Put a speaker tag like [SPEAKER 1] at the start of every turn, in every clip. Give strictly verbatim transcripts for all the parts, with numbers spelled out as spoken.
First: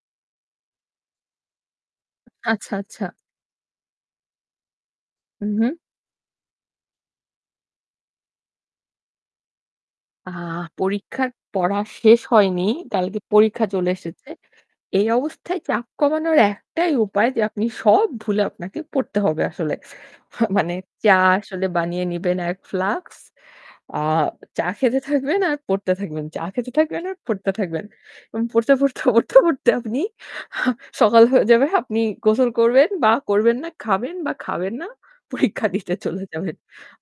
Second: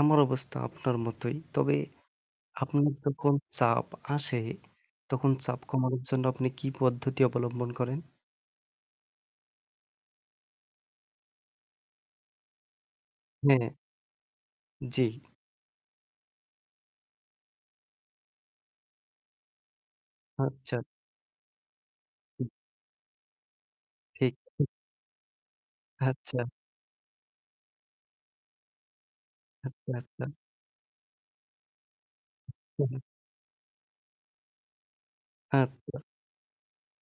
[SPEAKER 1] আমার অবস্থা আপনার মতোই। তবে
[SPEAKER 2] আচ্ছা,
[SPEAKER 1] আপনার
[SPEAKER 2] আচ্ছা।
[SPEAKER 1] যখন চাপ আসে তখন
[SPEAKER 2] উ
[SPEAKER 1] চাপ
[SPEAKER 2] হু।
[SPEAKER 1] কমানোর জন্য আপনি কি পদ্ধতি অবলম্বন করেন?
[SPEAKER 2] আ পরীক্ষার পড়া শেষ হয়নি কালকে পরীক্ষা
[SPEAKER 1] হ্যাঁ।
[SPEAKER 2] চলে এসেছে।
[SPEAKER 1] জি।
[SPEAKER 2] এই অবস্থায় চাপ কমানোর একটাই উপায় যে আপনি সব ভুলে আপনাকে পড়তে হবে আসলে। মা মানে
[SPEAKER 1] হাচ্চা।
[SPEAKER 2] চা আসলে বানিয়ে নিবেন
[SPEAKER 1] হুম।
[SPEAKER 2] এক ফ্লাক্স, আ
[SPEAKER 1] ঠিক।
[SPEAKER 2] চা খেতে থাকবেন আর পড়তে থাকবেন, চা
[SPEAKER 1] হাচ্চা।
[SPEAKER 2] খেতে থাকবেন আর পড়তে থাকবেন এবং পড়তে, পড়তে, পড়তে, পড়তে
[SPEAKER 1] আচ্ছা,
[SPEAKER 2] আপনি
[SPEAKER 1] আচ্ছা।
[SPEAKER 2] আ সকাল হয়ে যাবে। আপনি গোসল করবেন
[SPEAKER 1] [unintelligible]
[SPEAKER 2] বা করবেন না, খাবেন বা খাবেন না, পরীক্ষা দিতে
[SPEAKER 1] আচ্ছা।
[SPEAKER 2] চলে যাবেন।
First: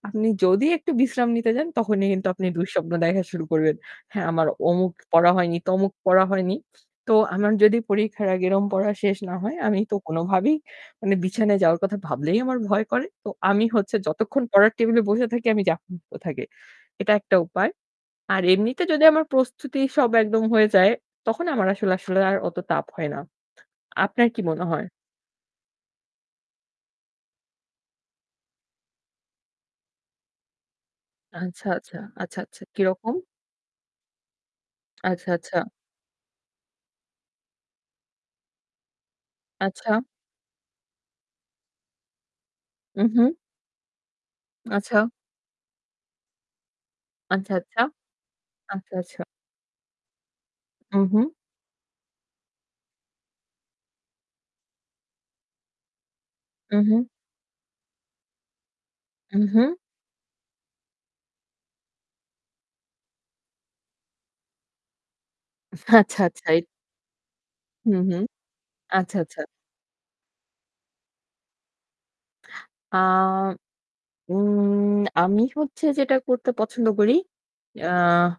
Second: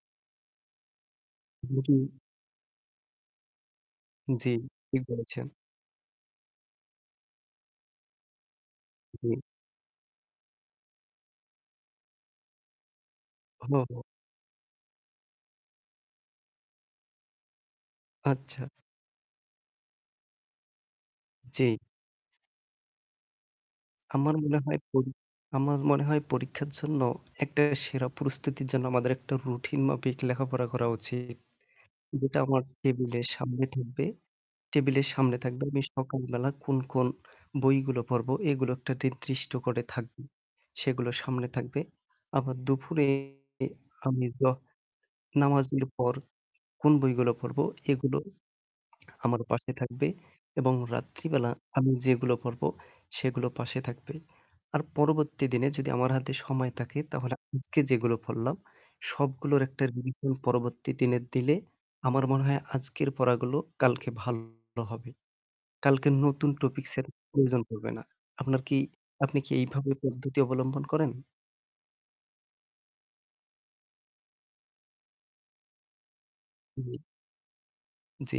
[SPEAKER 2] আপনি যদি একটু বিশ্রাম নিতে যান তখনই
[SPEAKER 1] [unintelligible]
[SPEAKER 2] কিন্তু আপনি দুঃস্বপ্ন দেখা শুরু করবেন। হ্যাঁ, আমার
[SPEAKER 1] জি,
[SPEAKER 2] অমুক
[SPEAKER 1] ঠিক
[SPEAKER 2] পড়া
[SPEAKER 1] বলেছেন।
[SPEAKER 2] হয়নি, তমুক পড়া হয়নি। তো আমার যদি পরীক্ষার আগে এরম পড়া শেষ না
[SPEAKER 1] জি।
[SPEAKER 2] হয় আমি তো কোনোভাবেই মানে বিছানায় যাওয়ার কথা ভাবলেই আমার ভয় করে। তো আমি হচ্ছে
[SPEAKER 1] ঘুমাবো।
[SPEAKER 2] যতক্ষণ পড়ার টেবিলে বসে থাকি, আমি চাপ মুক্ত থাকি, এটা একটা উপায়। আর
[SPEAKER 1] আচ্ছা।
[SPEAKER 2] এমনিতে যদি আমার প্রস্তুতি সব একদম হয়ে যায় তখন আমার
[SPEAKER 1] জি।
[SPEAKER 2] আসলে আসলে আর অত তাপ হয় না। আপনার
[SPEAKER 1] আমার
[SPEAKER 2] কি
[SPEAKER 1] মনে
[SPEAKER 2] মনে
[SPEAKER 1] হয়
[SPEAKER 2] হয়?
[SPEAKER 1] পরী আমার মনে হয় পরীক্ষার জন্য একটা সেরা প্রস্তুতির জন্য আমাদের একটা routine মাফিক লেখাপড়া করা উচিত।
[SPEAKER 2] আচ্ছা, আচ্ছা,
[SPEAKER 1] যেটা
[SPEAKER 2] আচ্ছা,
[SPEAKER 1] আমার
[SPEAKER 2] আচ্ছা। কিরকম?
[SPEAKER 1] টেবিলের সামনে থাকবে। টেবিলের
[SPEAKER 2] আচ্ছা,
[SPEAKER 1] সামনে থাকবে,
[SPEAKER 2] আচ্ছা।
[SPEAKER 1] আমি সকালবেলা কোন, কোন বইগুলো পড়বো এগুলো একটা ট্রির্দিষ্ট করে
[SPEAKER 2] আচ্ছা।
[SPEAKER 1] থাকবে। সেগুলো সামনে থাকবে। আবার
[SPEAKER 2] উ
[SPEAKER 1] দুফুরে
[SPEAKER 2] হু।
[SPEAKER 1] আমি জোহ
[SPEAKER 2] আচ্ছা।
[SPEAKER 1] নামাজের পর কোন বইগুলা
[SPEAKER 2] আচ্ছা,
[SPEAKER 1] পড়বো
[SPEAKER 2] আচ্ছা।
[SPEAKER 1] এগুলো
[SPEAKER 2] আচ্ছা, আচ্ছা।
[SPEAKER 1] আমার পাশে থাকবে এবং
[SPEAKER 2] হু, হু।
[SPEAKER 1] রাত্রিবেলা আমি যেগুলো পড়বো সেগুলো পাশে থাকবে। আর পরবর্তী দিনে যদি আমার হাতে সময়
[SPEAKER 2] উ
[SPEAKER 1] থাকে
[SPEAKER 2] হু।
[SPEAKER 1] তাহলে আজকে যেগুলো পড়লাম
[SPEAKER 2] উ
[SPEAKER 1] সবগুলোর
[SPEAKER 2] হু।
[SPEAKER 1] একটা revision পরবর্তী দিনের দিলে, আমার মনে হয় আজকের পড়াগুলো কালকে ভালো হবে। কালকে
[SPEAKER 2] আচ্ছা, আচ্ছা।
[SPEAKER 1] নতুন
[SPEAKER 2] এ
[SPEAKER 1] topics এর প্রয়োজন
[SPEAKER 2] উ
[SPEAKER 1] পড়বে না।
[SPEAKER 2] হু।
[SPEAKER 1] আপনার কি
[SPEAKER 2] আচ্ছা,
[SPEAKER 1] আপনি
[SPEAKER 2] আচ্ছা।
[SPEAKER 1] কি এইভাবে পদ্ধতি অবলম্বন করেন?
[SPEAKER 2] আ উম আমি হচ্ছে যেটা করতে পছন্দ
[SPEAKER 1] জি।
[SPEAKER 2] করি, আ
[SPEAKER 1] জি।